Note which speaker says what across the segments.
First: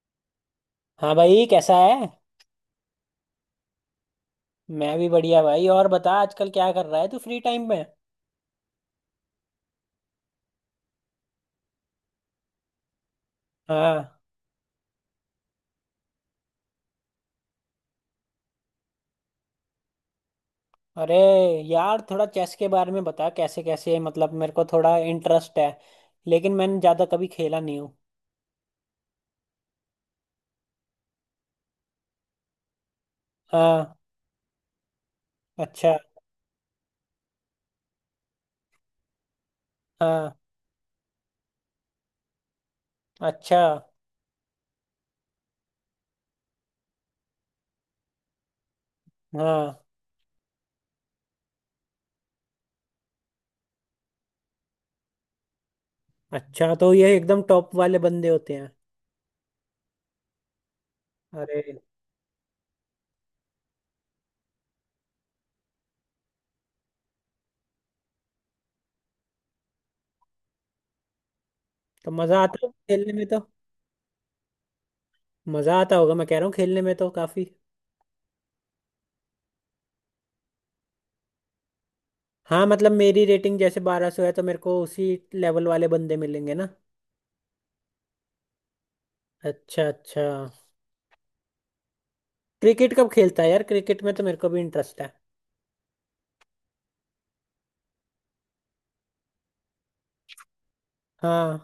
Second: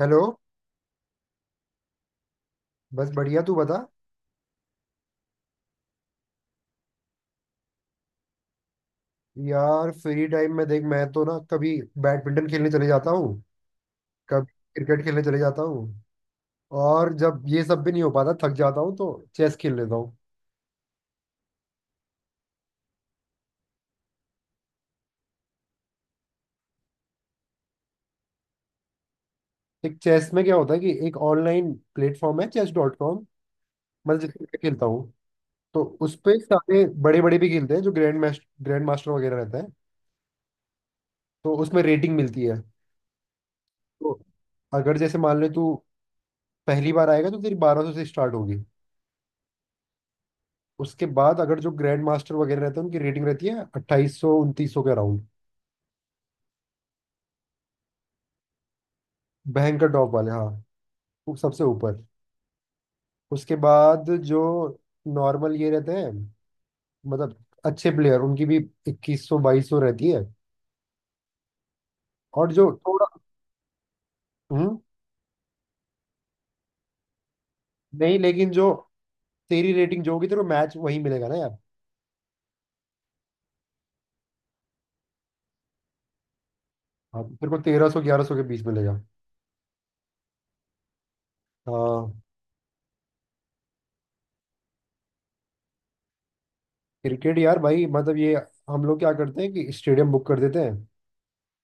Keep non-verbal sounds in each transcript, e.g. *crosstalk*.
Speaker 1: Hello.
Speaker 2: हाँ भाई। कैसा है।
Speaker 1: बस बढ़िया, तू बता।
Speaker 2: मैं भी बढ़िया भाई। और बता, आजकल क्या कर रहा है तू फ्री टाइम में।
Speaker 1: यार फ्री टाइम में देख मैं तो ना कभी बैडमिंटन खेलने चले जाता हूँ,
Speaker 2: हाँ।
Speaker 1: कभी क्रिकेट खेलने चले जाता हूँ, और जब ये सब भी नहीं हो पाता, थक जाता हूँ तो चेस खेल लेता हूँ।
Speaker 2: अरे यार, थोड़ा चेस के बारे में बता कैसे कैसे। मतलब मेरे को थोड़ा इंटरेस्ट है लेकिन मैंने ज़्यादा कभी खेला नहीं हूँ।
Speaker 1: एक चेस में क्या होता है कि एक ऑनलाइन प्लेटफॉर्म है chess.com
Speaker 2: हाँ।
Speaker 1: मैं जिसपे मैं खेलता हूँ। तो
Speaker 2: अच्छा।
Speaker 1: उस पे सारे बड़े बड़े भी खेलते हैं जो ग्रैंड मास्टर वगैरह रहते हैं।
Speaker 2: हाँ।
Speaker 1: तो उसमें रेटिंग मिलती है।
Speaker 2: अच्छा।
Speaker 1: तो अगर जैसे मान ले तू पहली बार आएगा तो तेरी 1200 से स्टार्ट होगी।
Speaker 2: हाँ।
Speaker 1: उसके बाद अगर जो ग्रैंड मास्टर वगैरह रहते हैं उनकी रेटिंग रहती है 2800 2900 के अराउंड।
Speaker 2: अच्छा, तो ये एकदम टॉप वाले बंदे होते हैं।
Speaker 1: भयंकर टॉप वाले, हाँ। वो सबसे
Speaker 2: अरे।
Speaker 1: ऊपर। उसके बाद जो नॉर्मल ये रहते हैं, मतलब अच्छे प्लेयर, उनकी भी 2100 2200 रहती है।
Speaker 2: तो मज़ा
Speaker 1: और
Speaker 2: आता
Speaker 1: जो
Speaker 2: होगा
Speaker 1: थोड़ा।
Speaker 2: खेलने में तो।
Speaker 1: हम्म।
Speaker 2: मज़ा आता होगा मैं कह रहा हूँ, खेलने में तो काफ़ी।
Speaker 1: नहीं लेकिन जो तेरी रेटिंग जो होगी तेरे को मैच वही मिलेगा ना यार।
Speaker 2: हाँ मतलब मेरी रेटिंग जैसे 1200 है तो मेरे को उसी लेवल वाले बंदे मिलेंगे ना।
Speaker 1: हाँ, तेरे को 1300 1100 के बीच मिलेगा।
Speaker 2: अच्छा अच्छा।
Speaker 1: हाँ।
Speaker 2: क्रिकेट कब खेलता है यार। क्रिकेट में तो मेरे को भी इंटरेस्ट है।
Speaker 1: क्रिकेट यार भाई मतलब ये हम लोग क्या करते हैं कि स्टेडियम बुक कर देते हैं।
Speaker 2: हाँ।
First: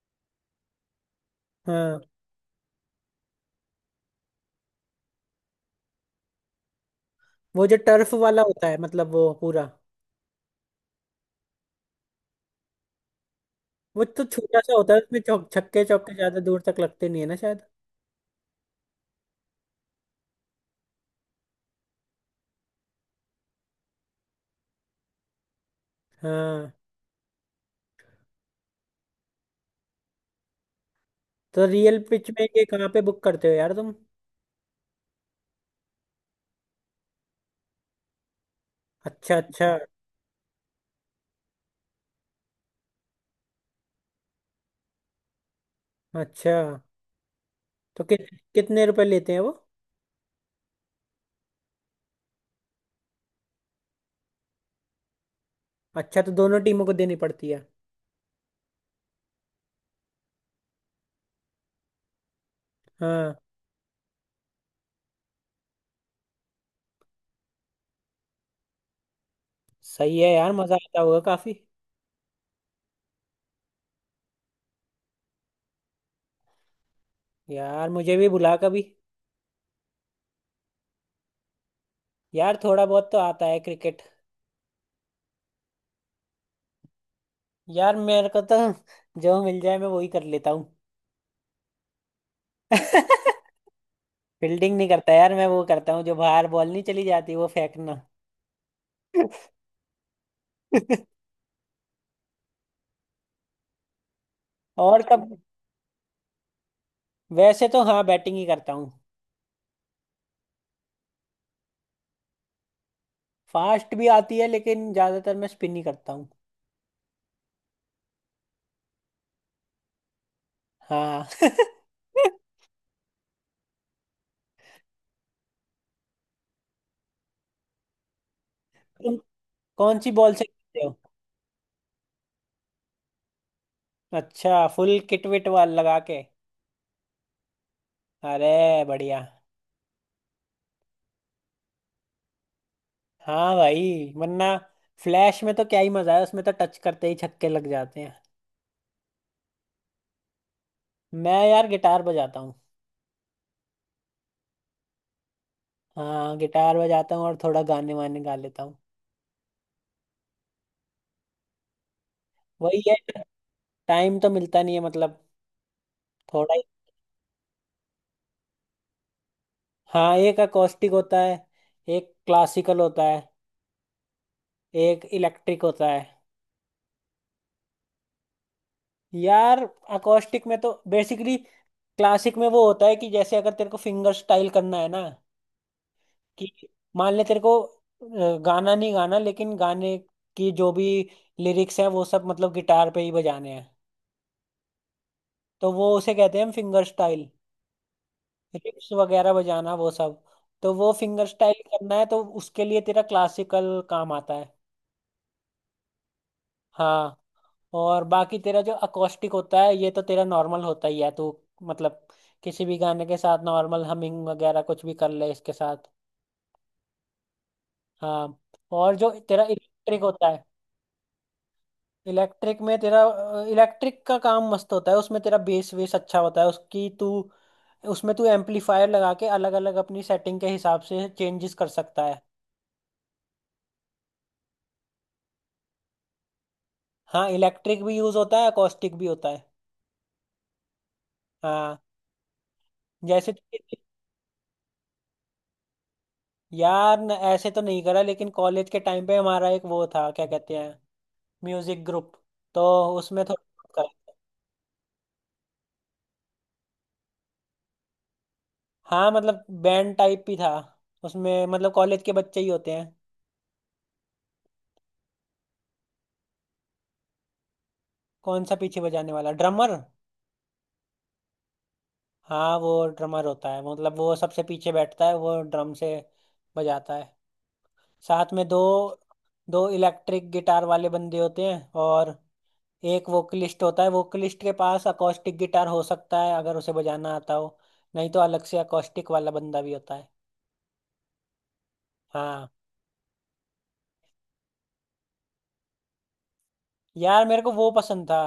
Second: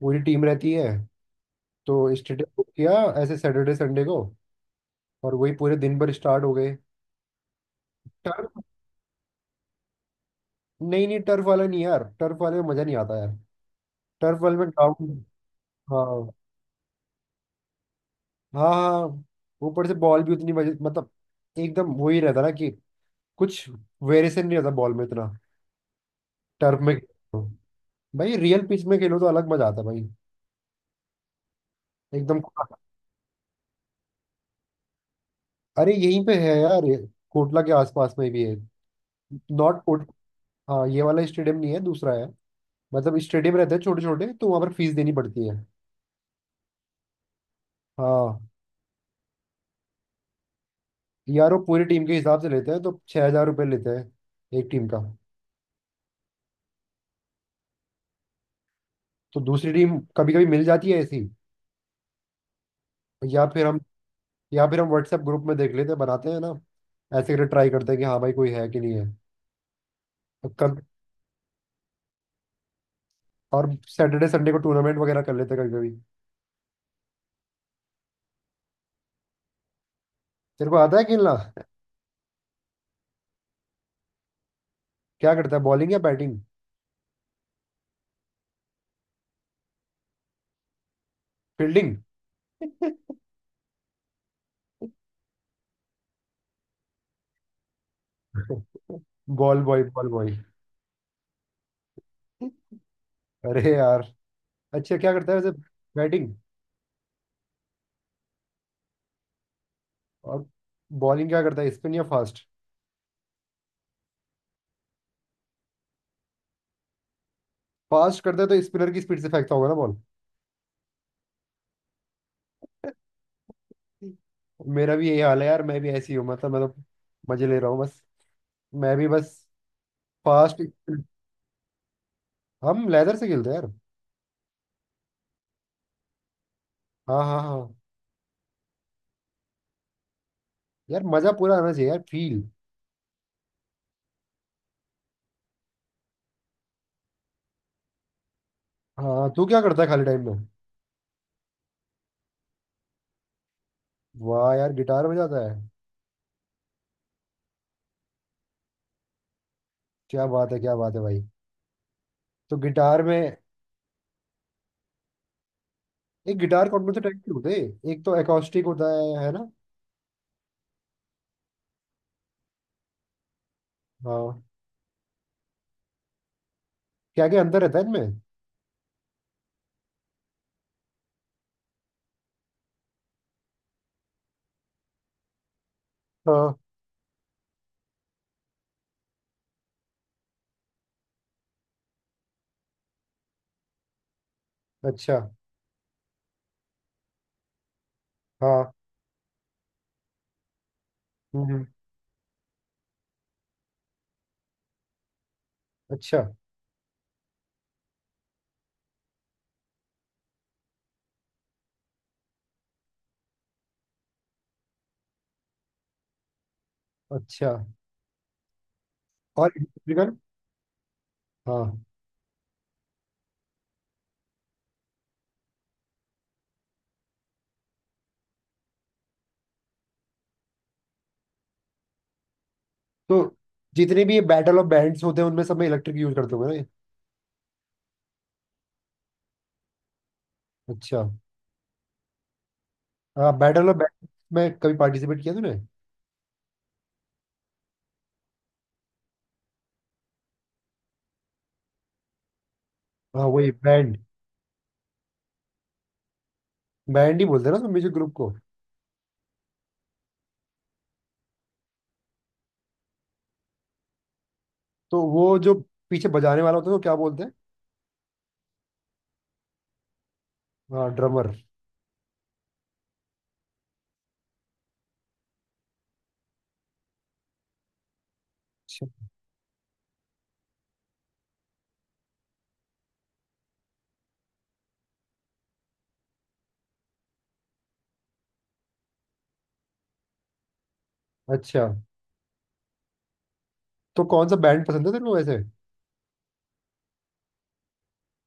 Speaker 1: पूरी टीम रहती है।
Speaker 2: हाँ।
Speaker 1: तो स्टेडियम बुक किया, ऐसे सैटरडे संडे को, और वही पूरे दिन भर स्टार्ट हो गए।
Speaker 2: वो जो टर्फ वाला
Speaker 1: टर्फ।
Speaker 2: होता है, मतलब वो पूरा।
Speaker 1: नहीं नहीं, टर्फ वाला नहीं यार, टर्फ वाले में मजा नहीं आता यार।
Speaker 2: वो तो
Speaker 1: टर्फ वाले
Speaker 2: छोटा
Speaker 1: में
Speaker 2: सा होता है, उसमें
Speaker 1: ग्राउंड,
Speaker 2: चौक छक्के चौके
Speaker 1: हाँ
Speaker 2: ज्यादा दूर तक लगते नहीं है ना शायद।
Speaker 1: हाँ हाँ, ऊपर से बॉल भी उतनी मजे मतलब एकदम वो ही रहता ना कि कुछ वेरिएशन नहीं रहता बॉल में इतना।
Speaker 2: हाँ।
Speaker 1: टर्फ में खेलो। भाई रियल पिच में खेलो तो अलग मजा आता है भाई।
Speaker 2: तो रियल पिच
Speaker 1: एकदम
Speaker 2: में ये
Speaker 1: खुला।
Speaker 2: कहाँ पे बुक करते हो यार तुम।
Speaker 1: अरे यहीं पे है यार ये, कोटला के आसपास में भी है।
Speaker 2: अच्छा अच्छा।
Speaker 1: नॉट कोट, हाँ ये वाला स्टेडियम नहीं है, दूसरा है। मतलब स्टेडियम रहते हैं छोटे छोटे तो वहां पर फीस देनी पड़ती है।
Speaker 2: अच्छा तो कि,
Speaker 1: हाँ।
Speaker 2: कितने रुपए लेते हैं वो।
Speaker 1: यार वो पूरी टीम के हिसाब से लेते हैं तो 6000 रुपये लेते हैं एक टीम का।
Speaker 2: अच्छा तो दोनों टीमों को देनी पड़ती है।
Speaker 1: तो दूसरी टीम कभी कभी मिल जाती है ऐसी,
Speaker 2: हाँ।
Speaker 1: या फिर हम या फिर हम व्हाट्सएप ग्रुप में देख लेते हैं, बनाते हैं ना, ऐसे करके ट्राई करते हैं कि हाँ भाई कोई है कि नहीं है।
Speaker 2: सही है
Speaker 1: तो
Speaker 2: यार, मजा
Speaker 1: कब,
Speaker 2: आता होगा काफी।
Speaker 1: और सैटरडे संडे को टूर्नामेंट वगैरह कर लेते हैं कभी कभी।
Speaker 2: यार मुझे भी बुला कभी।
Speaker 1: तेरे को आता है खेलना?
Speaker 2: यार थोड़ा बहुत तो आता है क्रिकेट।
Speaker 1: क्या करता है, बॉलिंग या बैटिंग?
Speaker 2: यार मेरे को तो जो मिल जाए मैं वही कर लेता हूँ।
Speaker 1: फील्डिंग?
Speaker 2: फील्डिंग नहीं करता यार मैं, वो करता हूँ जो बाहर बॉल नहीं चली जाती वो फेंकना।
Speaker 1: Ball boy, ball boy.
Speaker 2: *laughs*
Speaker 1: *laughs* अरे यार, अच्छा
Speaker 2: और
Speaker 1: क्या करता
Speaker 2: कब।
Speaker 1: है वैसे, बैटिंग?
Speaker 2: वैसे तो हाँ बैटिंग ही करता हूँ।
Speaker 1: और बॉलिंग क्या करता है, स्पिन या फास्ट?
Speaker 2: फास्ट भी आती है लेकिन ज्यादातर मैं स्पिन ही करता हूँ।
Speaker 1: फास्ट करता है तो स्पिनर की स्पीड से फेंकता होगा ना।
Speaker 2: हाँ *laughs*
Speaker 1: मेरा भी यही हाल है यार, मैं भी ऐसी हूँ, मतलब मैं तो मजे ले रहा हूँ बस, मैं भी
Speaker 2: तुम
Speaker 1: बस।
Speaker 2: कौन सी बॉल से
Speaker 1: फास्ट।
Speaker 2: खेलते हो।
Speaker 1: हम लेदर से खेलते हैं यार।
Speaker 2: अच्छा, फुल किट विट वाल लगा के।
Speaker 1: हाँ हाँ हाँ।
Speaker 2: अरे बढ़िया।
Speaker 1: यार मजा पूरा आना चाहिए यार, फील।
Speaker 2: हाँ भाई वरना फ्लैश में तो क्या ही मजा है, उसमें तो टच करते ही छक्के लग जाते हैं।
Speaker 1: हाँ, तू क्या करता है खाली टाइम में?
Speaker 2: मैं यार गिटार बजाता हूँ।
Speaker 1: वाह यार, गिटार बजाता है।
Speaker 2: हाँ गिटार बजाता हूँ और थोड़ा गाने वाने गा लेता हूँ।
Speaker 1: क्या बात है, क्या बात है भाई। तो
Speaker 2: वही है,
Speaker 1: गिटार में
Speaker 2: टाइम तो मिलता नहीं है मतलब
Speaker 1: एक
Speaker 2: थोड़ा ही।
Speaker 1: गिटार कौन कौन से टाइप के होते हैं, एक तो एकॉस्टिक होता है ना।
Speaker 2: हाँ, एक अकोस्टिक होता है, एक क्लासिकल होता है,
Speaker 1: हाँ।
Speaker 2: एक इलेक्ट्रिक होता है।
Speaker 1: क्या क्या अंतर रहता है इनमें?
Speaker 2: यार अकोस्टिक में तो बेसिकली क्लासिक में वो होता है कि जैसे अगर तेरे को फिंगर स्टाइल करना है ना, कि
Speaker 1: हाँ।
Speaker 2: मान ले तेरे को गाना नहीं गाना लेकिन गाने की जो भी लिरिक्स है वो सब मतलब गिटार पे ही बजाने हैं।
Speaker 1: अच्छा।
Speaker 2: तो वो उसे कहते हैं हम फिंगर स्टाइल,
Speaker 1: हाँ।
Speaker 2: रिप्स वगैरह बजाना वो सब। तो वो फिंगर
Speaker 1: हम्म
Speaker 2: स्टाइल
Speaker 1: हम्म,
Speaker 2: करना है तो उसके लिए तेरा क्लासिकल काम आता है।
Speaker 1: अच्छा।
Speaker 2: हाँ। और बाकी तेरा जो अकॉस्टिक होता है ये तो तेरा नॉर्मल होता ही है तू, मतलब किसी भी गाने के साथ नॉर्मल हमिंग वगैरह कुछ भी कर ले इसके साथ।
Speaker 1: अच्छा।
Speaker 2: हाँ। और जो तेरा
Speaker 1: और
Speaker 2: इलेक्ट्रिक
Speaker 1: इलेक्ट्रिकल।
Speaker 2: होता है,
Speaker 1: हाँ।
Speaker 2: इलेक्ट्रिक में तेरा इलेक्ट्रिक का काम मस्त होता है, उसमें तेरा बेस वेस अच्छा होता है, उसकी तू उसमें तू एम्पलीफायर लगा के अलग अलग अपनी सेटिंग के हिसाब से चेंजेस कर सकता है।
Speaker 1: तो जितने भी ये बैटल ऑफ बैंड्स होते हैं उनमें सब में इलेक्ट्रिक यूज करते होंगे ना ये?
Speaker 2: हाँ इलेक्ट्रिक भी यूज होता है, अकॉस्टिक भी होता है।
Speaker 1: अच्छा।
Speaker 2: हाँ जैसे।
Speaker 1: हाँ बैटल ऑफ बैंड में कभी पार्टिसिपेट किया तूने?
Speaker 2: यार न, ऐसे तो नहीं करा लेकिन कॉलेज के टाइम पे हमारा एक वो था, क्या कहते हैं, म्यूजिक ग्रुप, तो उसमें
Speaker 1: हाँ वही
Speaker 2: थोड़ा
Speaker 1: बैंड,
Speaker 2: करा।
Speaker 1: बैंड ही बोलते हैं ना म्यूजिक ग्रुप को।
Speaker 2: हाँ मतलब बैंड टाइप ही था, उसमें मतलब कॉलेज के बच्चे ही होते हैं।
Speaker 1: तो वो जो पीछे बजाने वाला होता है वो क्या बोलते हैं?
Speaker 2: कौन सा पीछे बजाने वाला, ड्रमर।
Speaker 1: हाँ, ड्रमर।
Speaker 2: हाँ वो ड्रमर होता है, मतलब वो सबसे पीछे बैठता है वो ड्रम से बजाता है। साथ में दो
Speaker 1: अच्छा,
Speaker 2: दो इलेक्ट्रिक गिटार वाले बंदे होते हैं और एक वोकलिस्ट होता है। वोकलिस्ट के पास अकॉस्टिक गिटार हो सकता है अगर उसे बजाना आता हो, नहीं तो अलग से अकॉस्टिक वाला बंदा भी होता है।
Speaker 1: अच्छा,
Speaker 2: हाँ।
Speaker 1: तो कौन सा बैंड पसंद है तेरे को वैसे?
Speaker 2: यार मेरे को वो पसंद था,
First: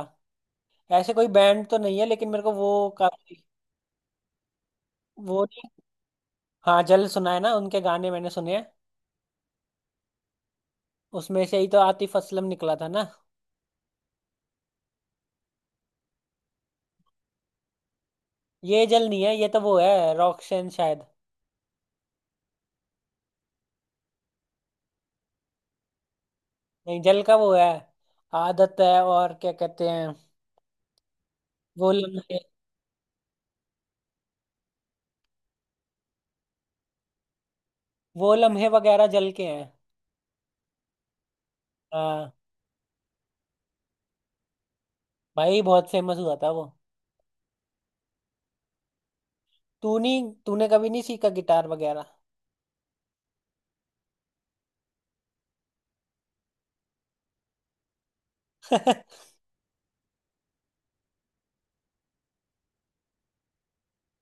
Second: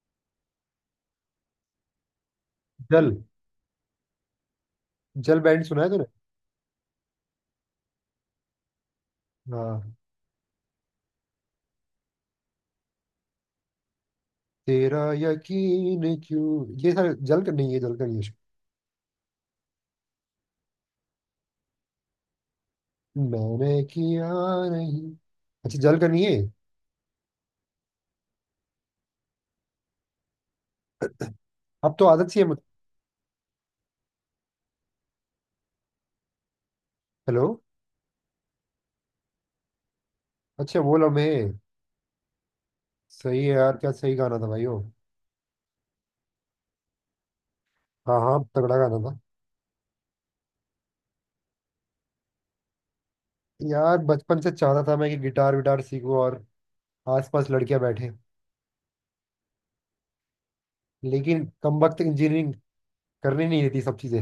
Speaker 2: ऐसे कोई बैंड तो नहीं है लेकिन मेरे को वो
Speaker 1: जल।
Speaker 2: काफी।
Speaker 1: जल
Speaker 2: वो
Speaker 1: बैंड
Speaker 2: नहीं।
Speaker 1: सुना है तूने?
Speaker 2: हाँ जल सुना है ना, उनके गाने मैंने सुने हैं।
Speaker 1: हाँ।
Speaker 2: उसमें से ही तो आतिफ असलम निकला था ना।
Speaker 1: तेरा यकीन क्यों, ये सारे जल का नहीं है, जल का नहीं है शायद।
Speaker 2: ये जल नहीं है, ये तो वो है रॉकशन शायद।
Speaker 1: मैंने किया। नहीं। अच्छा, जल का नहीं है।
Speaker 2: नहीं जल का वो है आदत है, और क्या कहते हैं वो
Speaker 1: अब तो आदत
Speaker 2: लम्हे।
Speaker 1: सी है मुझे। हेलो।
Speaker 2: वो लम्हे वगैरह जल के हैं।
Speaker 1: अच्छा, वो लम्हे।
Speaker 2: हाँ।
Speaker 1: सही है यार, क्या सही गाना था भाई वो।
Speaker 2: भाई बहुत फेमस हुआ था वो।
Speaker 1: हाँ हाँ, तगड़ा गाना था।
Speaker 2: तू नहीं, तूने कभी नहीं सीखा गिटार वगैरह।
Speaker 1: यार बचपन से चाहता था मैं कि गिटार विटार सीखूं और आसपास लड़कियां बैठे,
Speaker 2: *laughs*
Speaker 1: लेकिन कमबख्त इंजीनियरिंग करने नहीं देती सब चीजें।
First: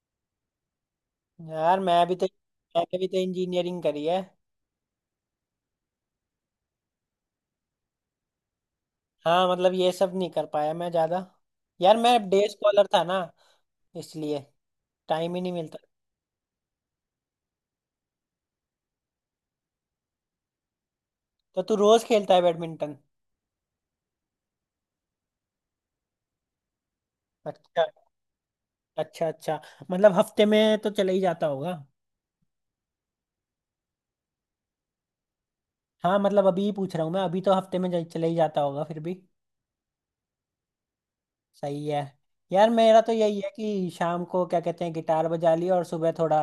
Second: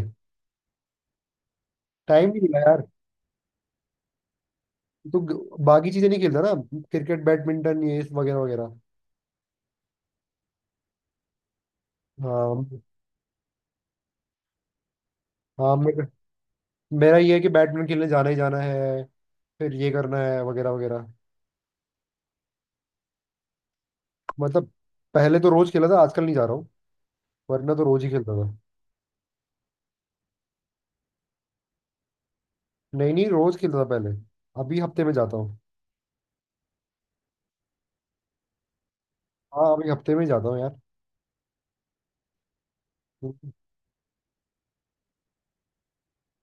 Speaker 2: यार मैं भी तो
Speaker 1: टाइम नहीं मिला यार।
Speaker 2: मैंने भी तो इंजीनियरिंग करी है।
Speaker 1: तो बाकी चीजें नहीं खेलता ना, क्रिकेट बैडमिंटन ये वगैरह वगैरह।
Speaker 2: हाँ मतलब ये सब नहीं कर पाया मैं ज्यादा। यार मैं डे
Speaker 1: हाँ।
Speaker 2: स्कॉलर था ना, इसलिए टाइम ही नहीं
Speaker 1: हाँ
Speaker 2: मिलता।
Speaker 1: मेरा मेरा ये है कि बैडमिंटन खेलने जाना ही जाना है, फिर ये करना है वगैरह वगैरह।
Speaker 2: तो तू रोज खेलता है बैडमिंटन।
Speaker 1: मतलब पहले तो रोज खेला था, आजकल नहीं जा रहा हूँ। वरना तो
Speaker 2: अच्छा
Speaker 1: रोज ही खेलता था।
Speaker 2: अच्छा। अच्छा, मतलब हफ्ते में तो चला ही जाता होगा।
Speaker 1: नहीं नहीं, रोज खेलता था पहले। अभी हफ्ते में जाता हूँ।
Speaker 2: हाँ मतलब अभी ही पूछ रहा हूँ मैं, अभी तो हफ्ते में जा- चला ही जाता होगा फिर भी।
Speaker 1: हाँ, अभी हफ्ते में ही जाता हूँ यार।
Speaker 2: सही है। यार मेरा तो यही है कि शाम को क्या कहते हैं गिटार बजा लिया और सुबह थोड़ा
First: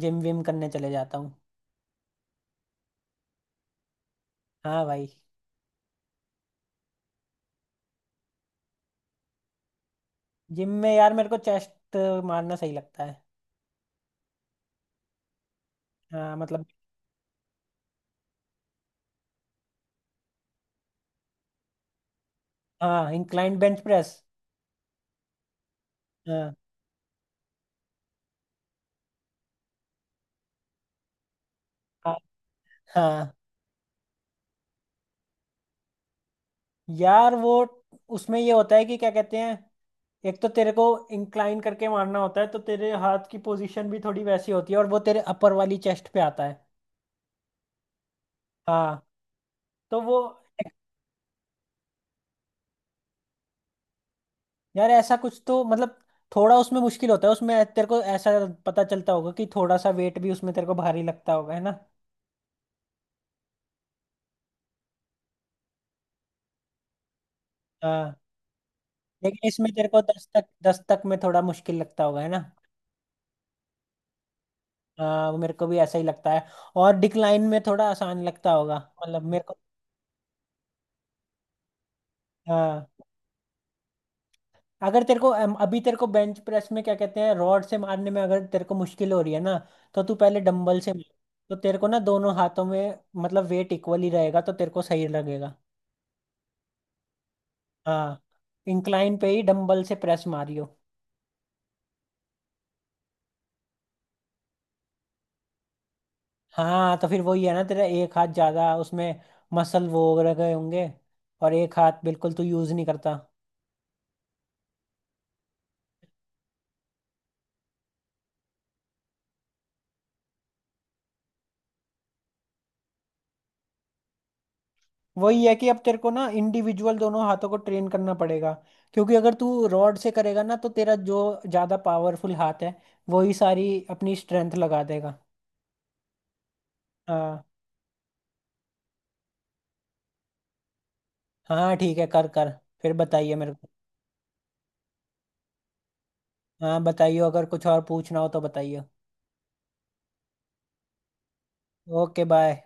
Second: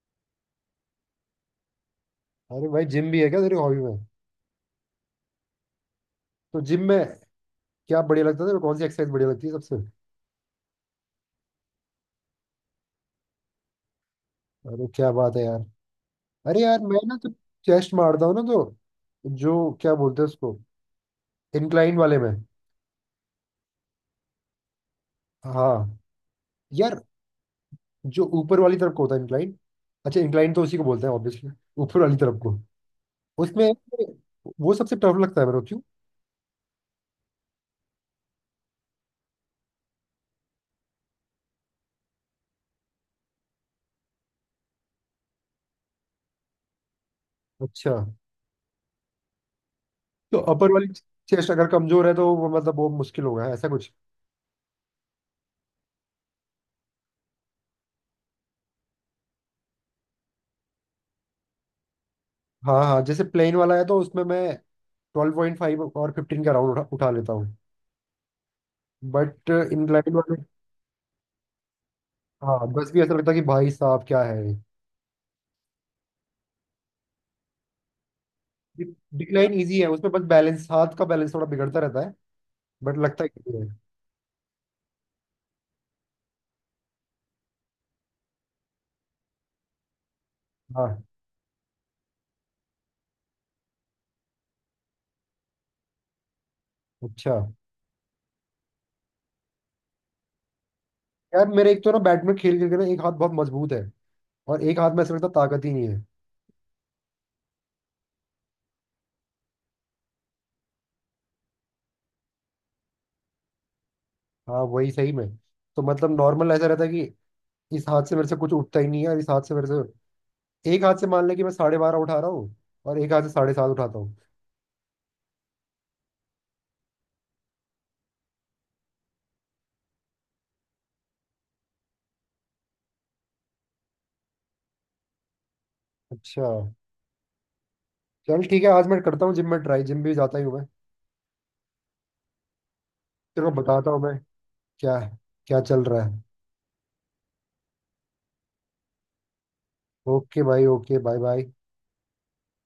Speaker 2: जिम विम करने चले जाता हूँ।
Speaker 1: अरे भाई, जिम भी है क्या तेरी हॉबी में?
Speaker 2: हाँ भाई।
Speaker 1: तो जिम में क्या बढ़िया लगता है तेरे को? कौन सी एक्सरसाइज बढ़िया लगती है सबसे?
Speaker 2: जिम में यार मेरे को चेस्ट मारना सही लगता है।
Speaker 1: अरे क्या बात है यार।
Speaker 2: हाँ
Speaker 1: अरे
Speaker 2: मतलब।
Speaker 1: यार मैं ना तो चेस्ट मारता हूँ, ना तो जो क्या बोलते हैं उसको, इंक्लाइन वाले में।
Speaker 2: हाँ इंक्लाइन बेंच प्रेस।
Speaker 1: हाँ।
Speaker 2: हाँ।
Speaker 1: यार जो ऊपर वाली तरफ को होता है इंक्लाइन, अच्छा इंक्लाइन तो उसी को बोलते हैं ऑब्वियसली, ऊपर
Speaker 2: हाँ
Speaker 1: वाली तरफ को।
Speaker 2: हाँ।
Speaker 1: उसमें वो सबसे टफ लगता है मेरे को, क्यों?
Speaker 2: यार वो उसमें ये होता है कि क्या कहते हैं एक तो तेरे को इंक्लाइन करके मारना होता है तो तेरे हाथ की पोजीशन भी थोड़ी वैसी होती है और वो तेरे अपर वाली चेस्ट पे आता है।
Speaker 1: अच्छा,
Speaker 2: हाँ। तो वो।
Speaker 1: तो अपर वाली चेस्ट अगर कमजोर है तो वो, मतलब वो मुश्किल होगा ऐसा कुछ?
Speaker 2: यार ऐसा कुछ तो मतलब थोड़ा उसमें मुश्किल होता है, उसमें तेरे को ऐसा पता चलता होगा कि थोड़ा सा वेट भी उसमें तेरे को भारी लगता होगा है ना।
Speaker 1: हाँ हाँ, जैसे प्लेन वाला है तो उसमें मैं 12.5 और 15 का राउंड उठा, उठा लेता हूँ।
Speaker 2: हाँ लेकिन
Speaker 1: बट
Speaker 2: इसमें तेरे को
Speaker 1: इंक्लाइन
Speaker 2: दस
Speaker 1: वाले,
Speaker 2: तक, दस तक में थोड़ा मुश्किल लगता होगा है ना।
Speaker 1: हाँ, बस भी ऐसा लगता है कि भाई साहब क्या है।
Speaker 2: हाँ वो मेरे को भी ऐसा ही लगता है। और डिक्लाइन में थोड़ा आसान लगता होगा मतलब मेरे
Speaker 1: डिक्लाइन
Speaker 2: को।
Speaker 1: इजी है, उसमें बस बैलेंस, हाथ का बैलेंस थोड़ा बिगड़ता रहता है।
Speaker 2: हाँ।
Speaker 1: बट लगता है कि है।
Speaker 2: अगर तेरे को अभी तेरे को बेंच प्रेस में क्या कहते हैं रॉड से मारने में अगर तेरे को मुश्किल हो रही है ना, तो तू पहले डंबल से
Speaker 1: हाँ।
Speaker 2: मार। तो तेरे को ना दोनों हाथों में मतलब वेट इक्वल ही रहेगा तो तेरे को सही लगेगा।
Speaker 1: अच्छा।
Speaker 2: हाँ। इंक्लाइन पे ही डंबल से प्रेस मारियो।
Speaker 1: यार मेरे एक तो ना बैडमिंटन खेल खेल के ना एक हाथ बहुत मजबूत है, और एक हाथ में ऐसा लगता है ताकत ही नहीं है।
Speaker 2: हाँ तो फिर वही है ना, तेरा एक हाथ ज्यादा उसमें मसल वो रह गए होंगे, और एक हाथ बिल्कुल तू यूज नहीं करता।
Speaker 1: हाँ वही सही में, तो मतलब नॉर्मल ऐसा रहता है कि इस हाथ से मेरे से कुछ उठता ही नहीं है, और इस हाथ से मेरे से, एक हाथ से मान लें कि मैं 12.5 उठा रहा हूँ और एक हाथ से 7.5 उठाता हूँ।
Speaker 2: वही है कि अब तेरे को ना इंडिविजुअल दोनों हाथों को ट्रेन करना पड़ेगा, क्योंकि अगर तू रॉड से करेगा ना तो तेरा जो ज्यादा पावरफुल हाथ है वही सारी अपनी स्ट्रेंथ लगा देगा।
Speaker 1: अच्छा।
Speaker 2: हाँ।
Speaker 1: चल ठीक है, आज मैं करता हूँ जिम में ट्राई, जिम भी जाता ही हूँ मैं।
Speaker 2: हाँ ठीक है, कर कर। फिर बताइए
Speaker 1: तेरे
Speaker 2: मेरे
Speaker 1: को
Speaker 2: को।
Speaker 1: बताता हूँ मैं क्या क्या चल रहा है।
Speaker 2: हाँ बताइए, अगर कुछ और पूछना हो तो बताइए।
Speaker 1: ओके भाई, okay, bye bye.
Speaker 2: Okay bye.